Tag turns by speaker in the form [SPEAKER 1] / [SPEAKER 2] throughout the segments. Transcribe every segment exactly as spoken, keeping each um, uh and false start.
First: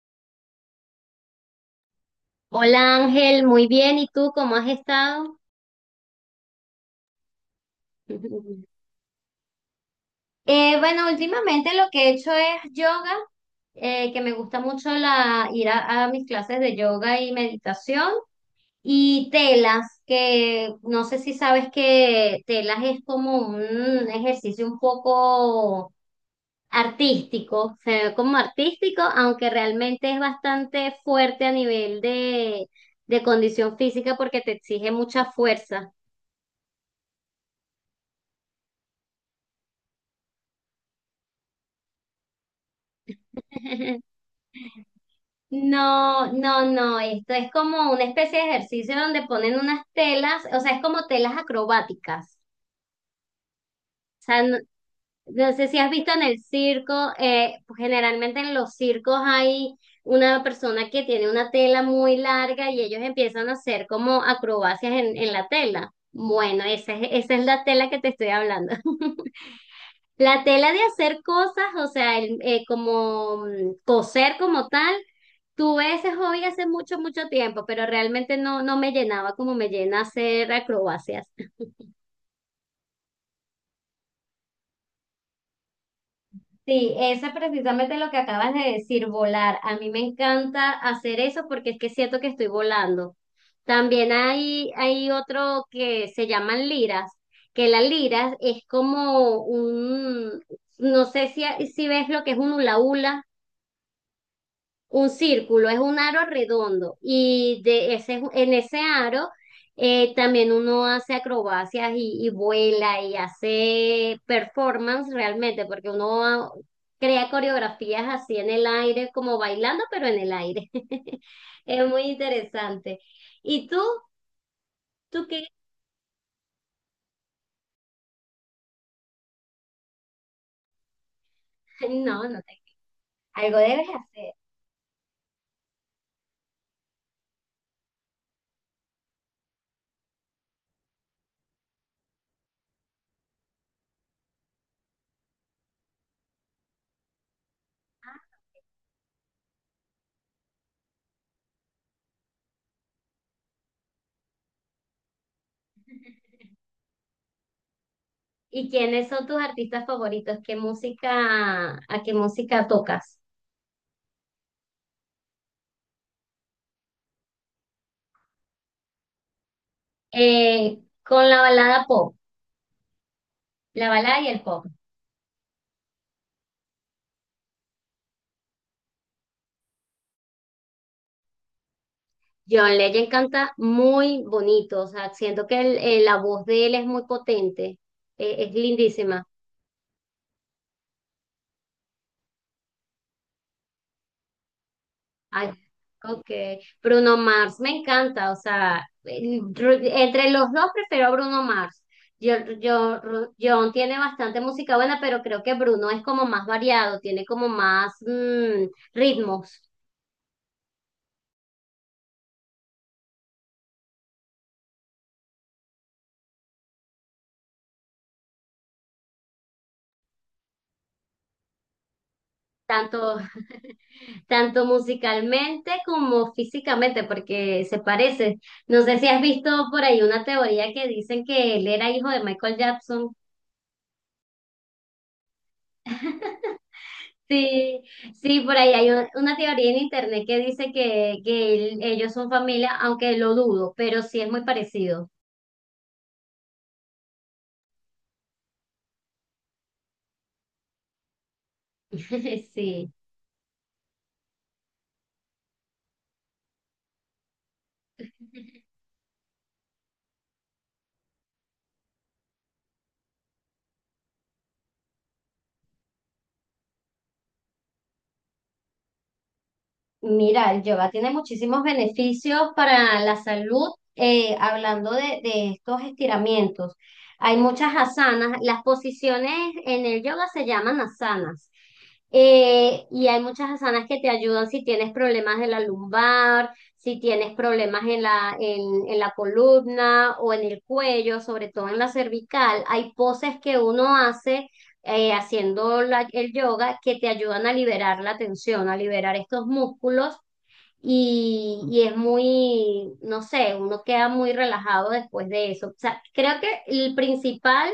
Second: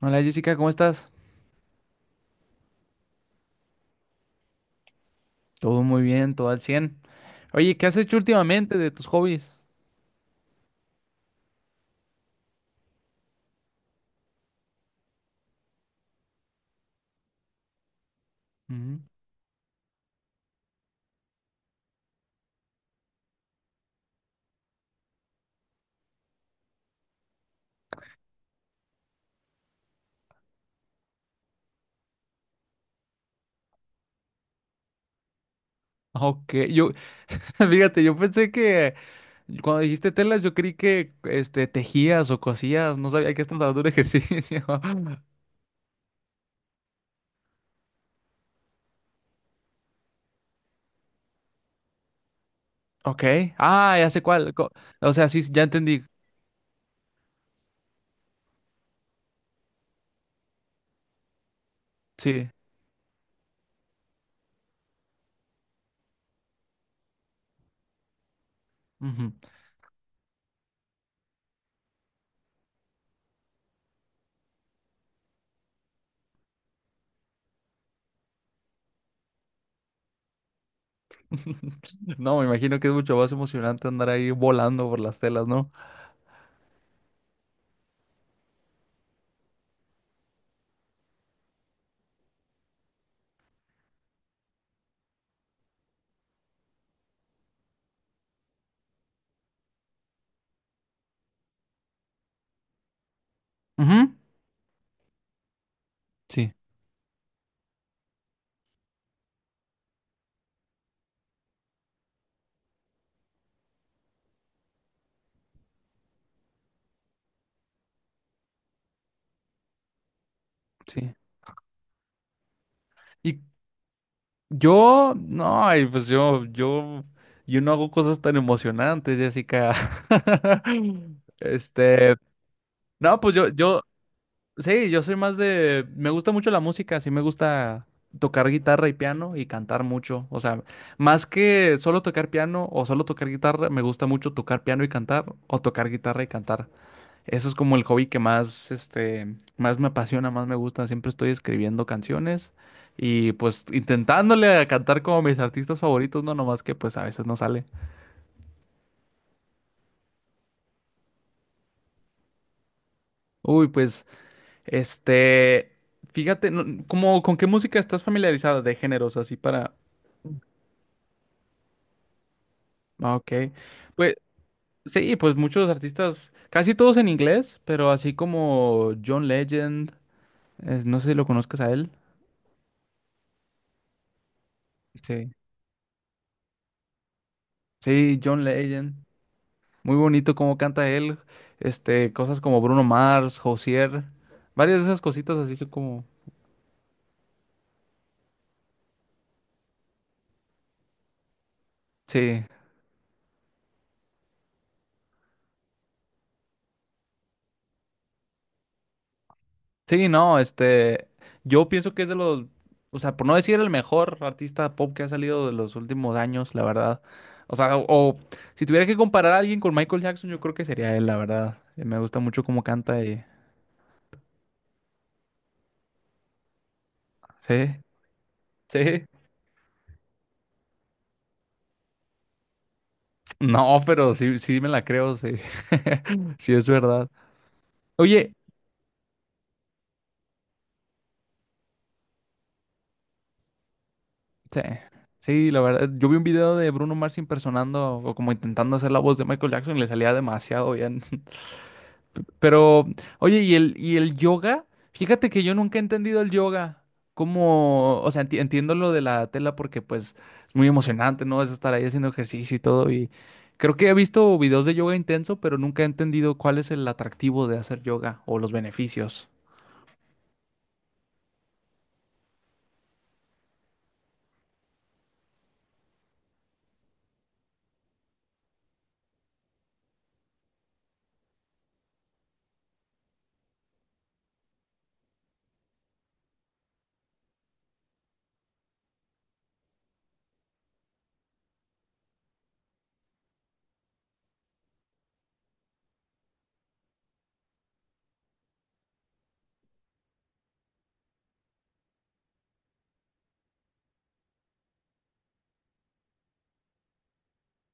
[SPEAKER 1] Hola Jessica, ¿cómo estás?
[SPEAKER 2] Hola Ángel, muy bien. ¿Y tú cómo has estado?
[SPEAKER 1] Todo muy bien, todo al cien. Oye, ¿qué has hecho últimamente de tus hobbies?
[SPEAKER 2] Eh, bueno, últimamente lo que he hecho es yoga, eh, que me gusta mucho la, ir a, a mis clases de yoga y meditación,
[SPEAKER 1] Ujú.
[SPEAKER 2] y telas, que no sé si sabes que telas es como un ejercicio un poco artístico, se ve como artístico, aunque realmente es bastante fuerte a nivel de, de condición física porque te exige mucha fuerza.
[SPEAKER 1] Ah, ok, yo, fíjate, yo pensé que cuando dijiste telas, yo creí que este, tejías o cosías, no sabía que estás hablando de ejercicio.
[SPEAKER 2] No, no, no, esto es como una especie de ejercicio donde ponen unas telas, o sea, es como telas acrobáticas.
[SPEAKER 1] Ok. Ah, ya sé
[SPEAKER 2] O sea,
[SPEAKER 1] cuál.
[SPEAKER 2] no,
[SPEAKER 1] co- O sea, sí,
[SPEAKER 2] no
[SPEAKER 1] ya
[SPEAKER 2] sé si has
[SPEAKER 1] entendí,
[SPEAKER 2] visto en el circo, eh, pues generalmente en los circos hay una persona que tiene una tela muy
[SPEAKER 1] sí.
[SPEAKER 2] larga y ellos empiezan a hacer como acrobacias en, en la tela. Bueno, esa es, esa es la tela que te estoy hablando.
[SPEAKER 1] Ujú.
[SPEAKER 2] La tela de hacer cosas, o sea, el- eh, como mm, coser como tal. Tuve ese hobby hace mucho, mucho tiempo, pero realmente no, no me llenaba como me llena hacer acrobacias.
[SPEAKER 1] No, me imagino que es mucho más emocionante andar ahí volando por las telas, ¿no?
[SPEAKER 2] Sí, eso es precisamente lo que acabas de decir, volar. A mí me encanta hacer eso porque es que siento que estoy volando. También hay, hay otro que se llaman liras, que la lira es como un, no sé si, si ves lo que es un hula hula.
[SPEAKER 1] Ujú.
[SPEAKER 2] Un círculo es un aro
[SPEAKER 1] Sí,
[SPEAKER 2] redondo y de ese, en ese aro eh, también uno hace acrobacias y, y vuela y hace performance realmente, porque uno crea coreografías así en el aire, como bailando, pero en el aire.
[SPEAKER 1] sí.
[SPEAKER 2] Es muy interesante.
[SPEAKER 1] ¿Y,
[SPEAKER 2] ¿Y tú?
[SPEAKER 1] Yo,
[SPEAKER 2] ¿Tú qué?
[SPEAKER 1] no, ay, pues yo, yo, yo no hago cosas tan emocionantes, Jessica. Este,
[SPEAKER 2] No, no te...
[SPEAKER 1] no, pues yo,
[SPEAKER 2] Algo
[SPEAKER 1] yo,
[SPEAKER 2] debes hacer.
[SPEAKER 1] sí, yo soy más de, me gusta mucho la música, sí me gusta tocar guitarra y piano y cantar mucho. O sea, más que solo tocar piano o solo tocar guitarra, me gusta mucho tocar piano y cantar o tocar guitarra y cantar. Eso es como el hobby que más, este, más me apasiona, más me gusta. Siempre estoy escribiendo canciones y pues intentándole a cantar como mis artistas favoritos, no nomás que pues a veces no sale.
[SPEAKER 2] ¿Y quiénes son tus artistas favoritos? ¿Qué música, a qué música tocas?
[SPEAKER 1] Uy, pues, este, fíjate, no- como, ¿con qué música estás familiarizada de géneros así para...?
[SPEAKER 2] Eh, con la balada pop.
[SPEAKER 1] Ah, ok,
[SPEAKER 2] La
[SPEAKER 1] pues
[SPEAKER 2] balada y el pop.
[SPEAKER 1] sí, pues muchos artistas, casi todos en inglés, pero así como John Legend, es- no sé si lo conozcas a él.
[SPEAKER 2] John Legend canta muy bonito, o sea,
[SPEAKER 1] Sí.
[SPEAKER 2] siento que el- eh, la voz de él es muy potente,
[SPEAKER 1] Sí,
[SPEAKER 2] eh,
[SPEAKER 1] John
[SPEAKER 2] es
[SPEAKER 1] Legend.
[SPEAKER 2] lindísima.
[SPEAKER 1] Muy bonito cómo canta él, este, cosas como Bruno Mars, Josier, varias de esas cositas
[SPEAKER 2] Ay,
[SPEAKER 1] así son como,
[SPEAKER 2] ok. Bruno Mars me encanta, o sea, eh, Ru- entre los dos prefiero a Bruno Mars. Yo,
[SPEAKER 1] sí,
[SPEAKER 2] yo, Ru- John tiene bastante música buena, pero creo que Bruno es como más variado, tiene como más mm, ritmos,
[SPEAKER 1] sí, no, este, yo pienso que es de los, o sea, por no decir el mejor artista pop que ha salido de los últimos años, la verdad, o sea, o, o si tuviera que comparar a alguien con Michael Jackson, yo creo que sería él, la verdad. Eh, me gusta mucho cómo canta
[SPEAKER 2] tanto
[SPEAKER 1] y,
[SPEAKER 2] tanto musicalmente como físicamente,
[SPEAKER 1] sí,
[SPEAKER 2] porque se parece. No sé
[SPEAKER 1] sí,
[SPEAKER 2] si has visto por ahí una teoría que dicen que él era hijo de Michael Jackson.
[SPEAKER 1] no, pero sí, sí me la creo, sí, sí es verdad.
[SPEAKER 2] Sí,
[SPEAKER 1] Oye.
[SPEAKER 2] sí, por ahí hay un- una teoría en internet que dice que, que él- ellos son familia, aunque lo dudo, pero sí es muy
[SPEAKER 1] Sí,
[SPEAKER 2] parecido.
[SPEAKER 1] sí, la verdad. Yo vi un video de Bruno Mars impersonando o como intentando hacer la voz de Michael Jackson y le salía demasiado bien. Pero,
[SPEAKER 2] Sí.
[SPEAKER 1] oye, ¿y el, y el yoga? Fíjate que yo nunca he entendido el yoga. Como, o sea, enti- entiendo lo de la tela porque pues es muy emocionante, ¿no? Es estar ahí haciendo ejercicio y todo. Y creo que he visto videos de yoga intenso, pero nunca he entendido cuál es el atractivo de hacer yoga o los beneficios.
[SPEAKER 2] Mira, el yoga tiene muchísimos beneficios para la salud, eh, hablando de, de estos estiramientos. Hay muchas asanas, las posiciones en el yoga se llaman asanas. Eh, y hay muchas asanas que te ayudan si tienes problemas de la lumbar, si tienes problemas en la, en, en la columna o en el cuello, sobre todo en la cervical. Hay poses que uno hace eh, haciendo la- el yoga que te ayudan a liberar la tensión, a liberar estos músculos y, y es muy, no sé, uno queda muy relajado después de eso. O sea, creo que el principal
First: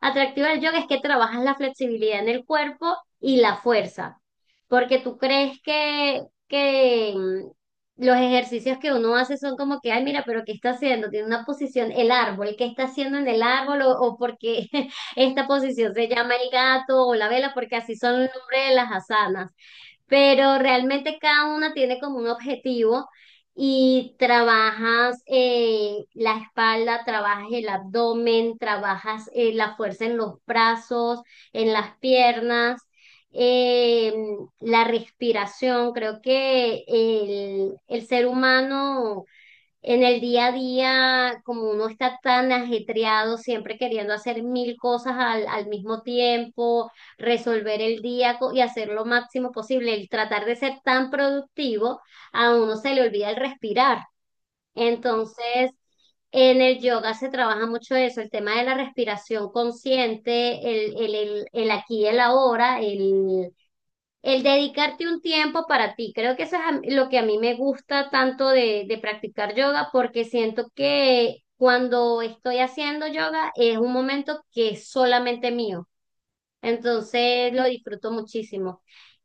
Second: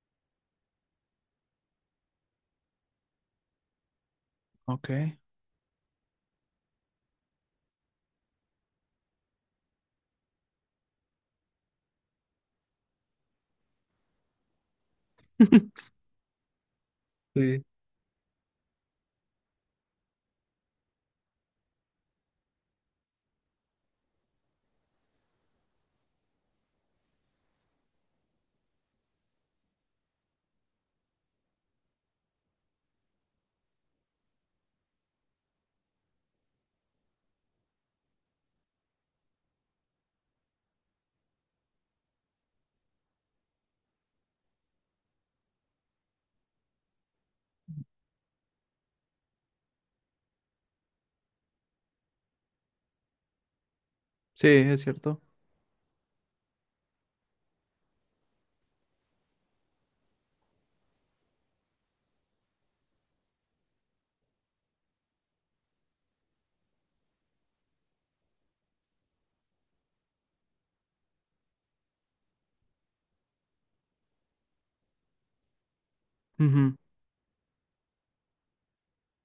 [SPEAKER 2] atractivo del yoga es que trabajas la flexibilidad en el cuerpo y la fuerza, porque tú
[SPEAKER 1] Ok.
[SPEAKER 2] crees que, que mm, los ejercicios que uno hace son como que, ay, mira, pero ¿qué está haciendo? Tiene una posición, el árbol, ¿qué está haciendo en el árbol? O, o porque esta posición se llama el gato o la vela,
[SPEAKER 1] Sí,
[SPEAKER 2] porque así son el nombre de las asanas, pero realmente cada una tiene como un objetivo y trabajas eh, la espalda, trabajas el abdomen, trabajas eh, la fuerza en los brazos, en las piernas, eh, la respiración. Creo que el, el ser humano en el día a día, como uno está tan ajetreado, siempre queriendo hacer mil cosas al, al mismo tiempo, resolver el día co- y hacer lo máximo posible, el tratar de ser tan productivo, a uno se le olvida el respirar.
[SPEAKER 1] sí, es cierto.
[SPEAKER 2] Entonces, en el yoga se trabaja mucho eso, el tema de la respiración consciente, el, el, el, el aquí y el ahora, el el dedicarte un tiempo para ti, creo que eso es a- lo que a mí me gusta tanto de, de practicar yoga, porque siento que cuando estoy haciendo yoga es un momento que es solamente mío, entonces lo disfruto muchísimo.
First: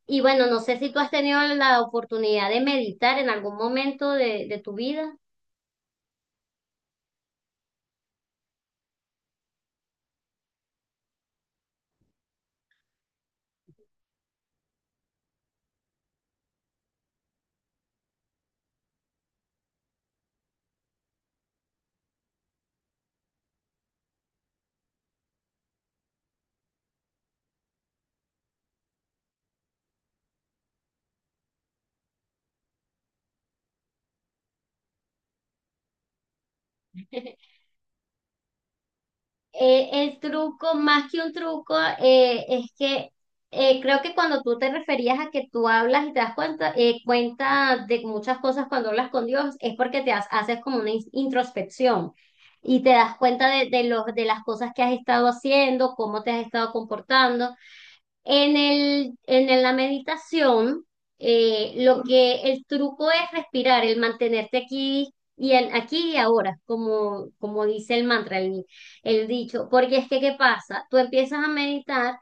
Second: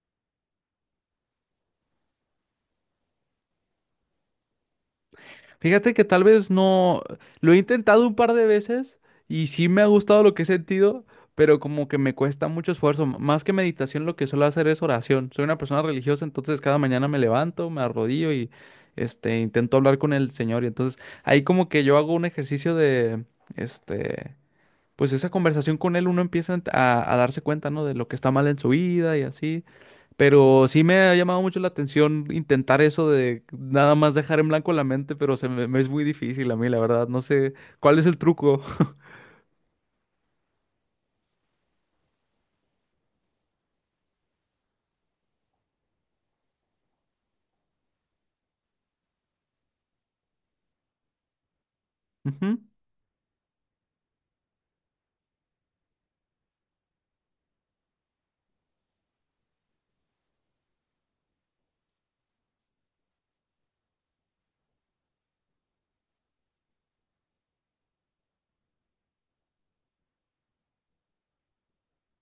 [SPEAKER 2] Y bueno, no sé si tú has tenido la oportunidad de meditar en algún momento de, de tu vida.
[SPEAKER 1] Fíjate que tal vez no, lo he intentado un par de veces y sí me ha gustado lo que he sentido, pero como que me cuesta mucho esfuerzo. M- Más que meditación, lo que suelo hacer es oración. Soy una persona religiosa, entonces cada mañana me levanto, me arrodillo y este intento hablar con el Señor. Y entonces ahí como que yo hago un ejercicio de este, pues esa conversación con él, uno empieza a, a darse cuenta, ¿no? De lo que está mal en su vida y así. Pero sí me ha llamado mucho la atención intentar eso de nada más dejar en blanco la mente, pero se me, me es muy difícil a mí, la verdad. No sé cuál es el truco.
[SPEAKER 2] Eh, el truco, más que un truco, eh, es que eh, creo que cuando tú te referías a que tú hablas y te das cuenta, eh, cuenta de muchas cosas cuando hablas con Dios, es porque te has- haces como una in- introspección
[SPEAKER 1] Ujú.
[SPEAKER 2] y te das cuenta de, de, los, de las cosas que has estado haciendo, cómo te has estado comportando. En el, en el- la meditación, eh, lo que el truco es respirar, el mantenerte aquí y en- aquí y ahora, como, como dice el mantra, el, el dicho, porque es que, ¿qué pasa? Tú empiezas a meditar.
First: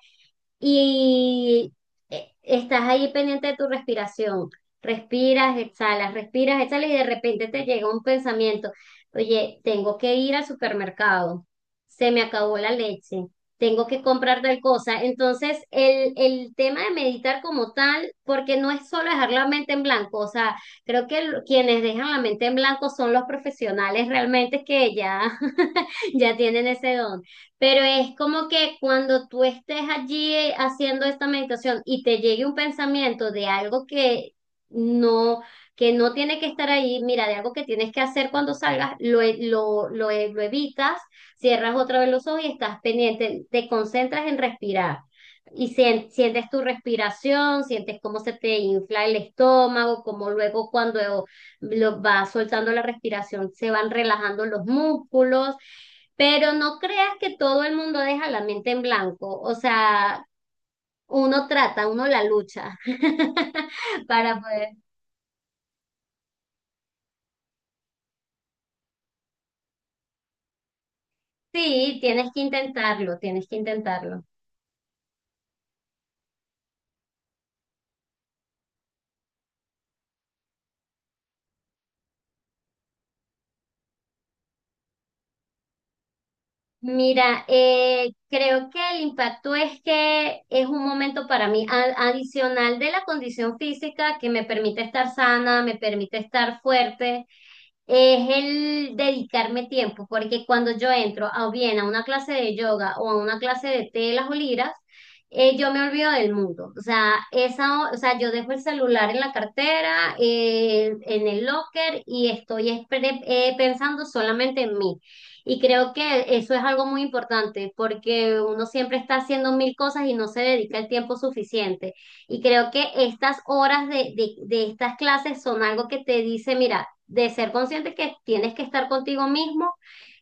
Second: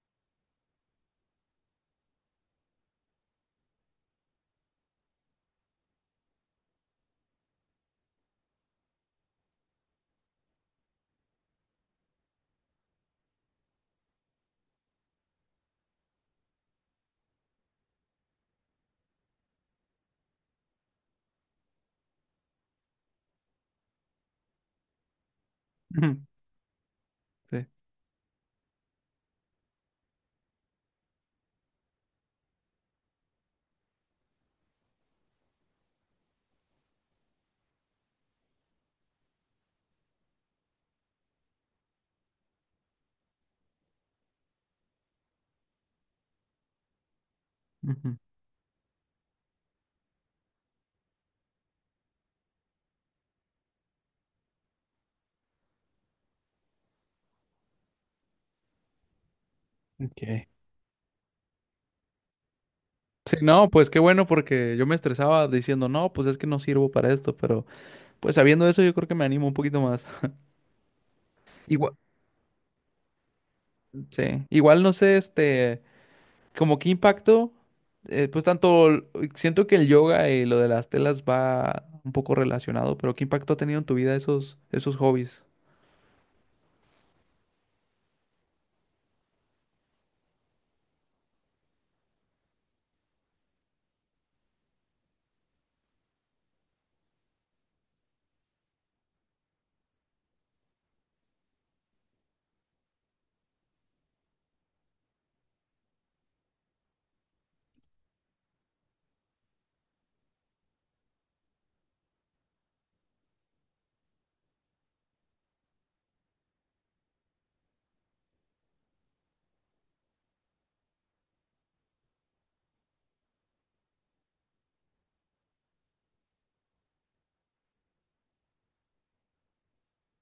[SPEAKER 2] Y eh, Estás ahí pendiente de tu respiración. Respiras, exhalas, respiras, exhalas y de repente te llega un pensamiento. Oye, tengo que ir al supermercado. Se me acabó la leche. Tengo que comprar tal cosa. Entonces, el, el tema de meditar como tal, porque no es solo dejar la mente en blanco. O sea, creo que lo- quienes dejan la mente en blanco son los profesionales realmente que ya,
[SPEAKER 1] Ujú.
[SPEAKER 2] ya tienen ese don,
[SPEAKER 1] Sí.
[SPEAKER 2] pero es como que cuando tú estés allí eh, haciendo esta meditación y te llegue un pensamiento de algo que no, que no tiene que estar ahí, mira, de algo que tienes que hacer cuando salgas, lo, e- lo, lo, e- lo evitas, cierras otra vez los ojos y estás pendiente, te concentras en respirar. Y sien- sientes tu respiración, sientes
[SPEAKER 1] Ujú.
[SPEAKER 2] cómo se te infla el estómago, cómo luego cuando lo vas soltando la respiración se van relajando los músculos. Pero no creas que todo el mundo deja la mente en blanco, o
[SPEAKER 1] Ok.
[SPEAKER 2] sea, uno trata, uno la lucha
[SPEAKER 1] Sí, no, pues qué bueno
[SPEAKER 2] para poder.
[SPEAKER 1] porque yo me estresaba diciendo, no, pues es que no sirvo para esto, pero pues sabiendo eso yo creo que me animo un poquito más. Igual.
[SPEAKER 2] Sí, tienes que intentarlo, tienes que intentarlo.
[SPEAKER 1] Sí, igual no sé, este, como qué impacto, eh, pues tanto, l- siento que el yoga y lo de las telas va un poco relacionado, pero qué impacto ha tenido en tu vida esos, esos hobbies.
[SPEAKER 2] Mira, eh, creo que el impacto es que es un momento para mí a- adicional de la condición física que me permite estar sana, me permite estar fuerte, es el dedicarme tiempo, porque cuando yo entro a, bien a una clase de yoga o a una clase de telas o liras, eh, yo me olvido del mundo. O sea, esa, o sea, yo dejo el celular en la cartera, eh, en el locker y estoy es- pre- eh, pensando solamente en mí. Y creo que eso es algo muy importante porque uno siempre está haciendo mil cosas y no se dedica el tiempo suficiente. Y creo que estas horas de, de, de estas clases son algo que te dice, mira, de ser consciente que tienes que estar contigo mismo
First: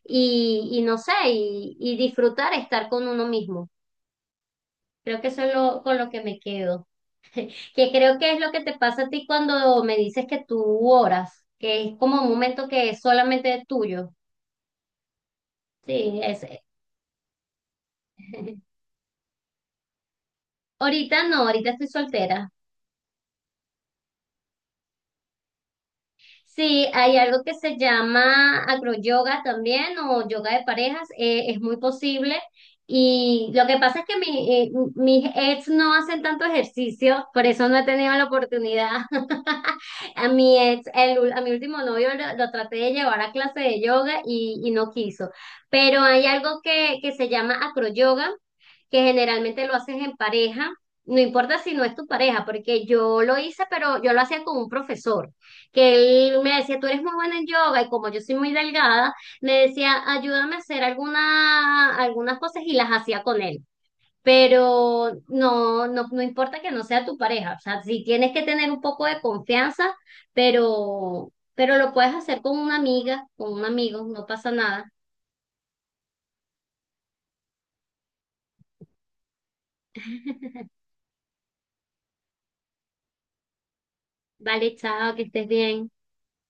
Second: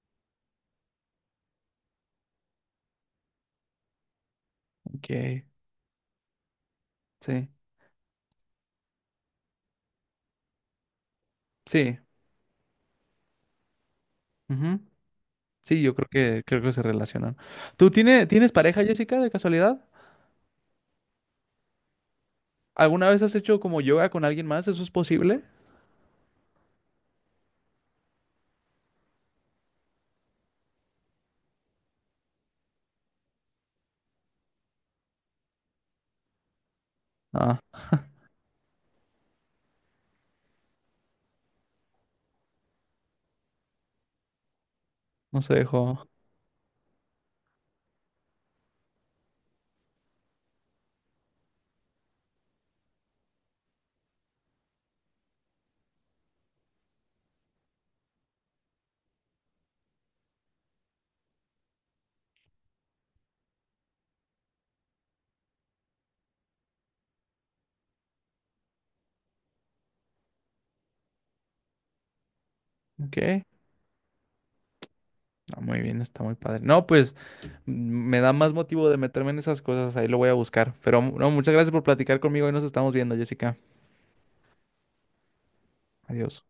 [SPEAKER 2] y, y no sé, y, y disfrutar estar con uno mismo. Creo que
[SPEAKER 1] Ok,
[SPEAKER 2] eso es lo, con lo que me quedo.
[SPEAKER 1] sí,
[SPEAKER 2] Que creo que es lo que te pasa a ti cuando me dices que tú oras, que es
[SPEAKER 1] sí,
[SPEAKER 2] como un momento que es solamente tuyo.
[SPEAKER 1] ujú. Sí, yo creo
[SPEAKER 2] Sí,
[SPEAKER 1] que
[SPEAKER 2] es.
[SPEAKER 1] creo que se relacionan. ¿Tú tiene- tienes pareja, Jessica, de casualidad?
[SPEAKER 2] Ahorita no, ahorita estoy soltera.
[SPEAKER 1] ¿Alguna vez has hecho como yoga con alguien más? ¿Eso es posible?
[SPEAKER 2] Sí, hay algo que se llama acroyoga también o yoga de parejas, eh, es muy posible. Y lo que pasa es que mi, eh, mis ex no hacen tanto ejercicio, por
[SPEAKER 1] Ah,
[SPEAKER 2] eso no he tenido la oportunidad. A mi ex, el, ul- a mi último novio lo, lo traté de llevar a clase de yoga y, y no quiso.
[SPEAKER 1] no se
[SPEAKER 2] Pero
[SPEAKER 1] dejó.
[SPEAKER 2] hay algo que, que se llama acroyoga, que generalmente lo haces en pareja, no importa si no es tu pareja, porque yo lo hice, pero yo lo hacía con un profesor, que él me decía, tú eres muy buena en yoga y como yo soy muy delgada, me decía, ayúdame a hacer alguna, algunas cosas y las hacía con él. Pero no, no, no importa que no sea tu pareja, o sea, sí tienes que tener un poco de confianza, pero, pero lo puedes hacer con una
[SPEAKER 1] Ok,
[SPEAKER 2] amiga, con un amigo, no pasa nada.
[SPEAKER 1] ah, muy bien, está muy padre. No, pues mm, me da más motivo de meterme en esas cosas, ahí lo voy a buscar. Pero no, muchas gracias por platicar conmigo y nos estamos viendo, Jessica.
[SPEAKER 2] Vale, chao, que estés bien.
[SPEAKER 1] Adiós.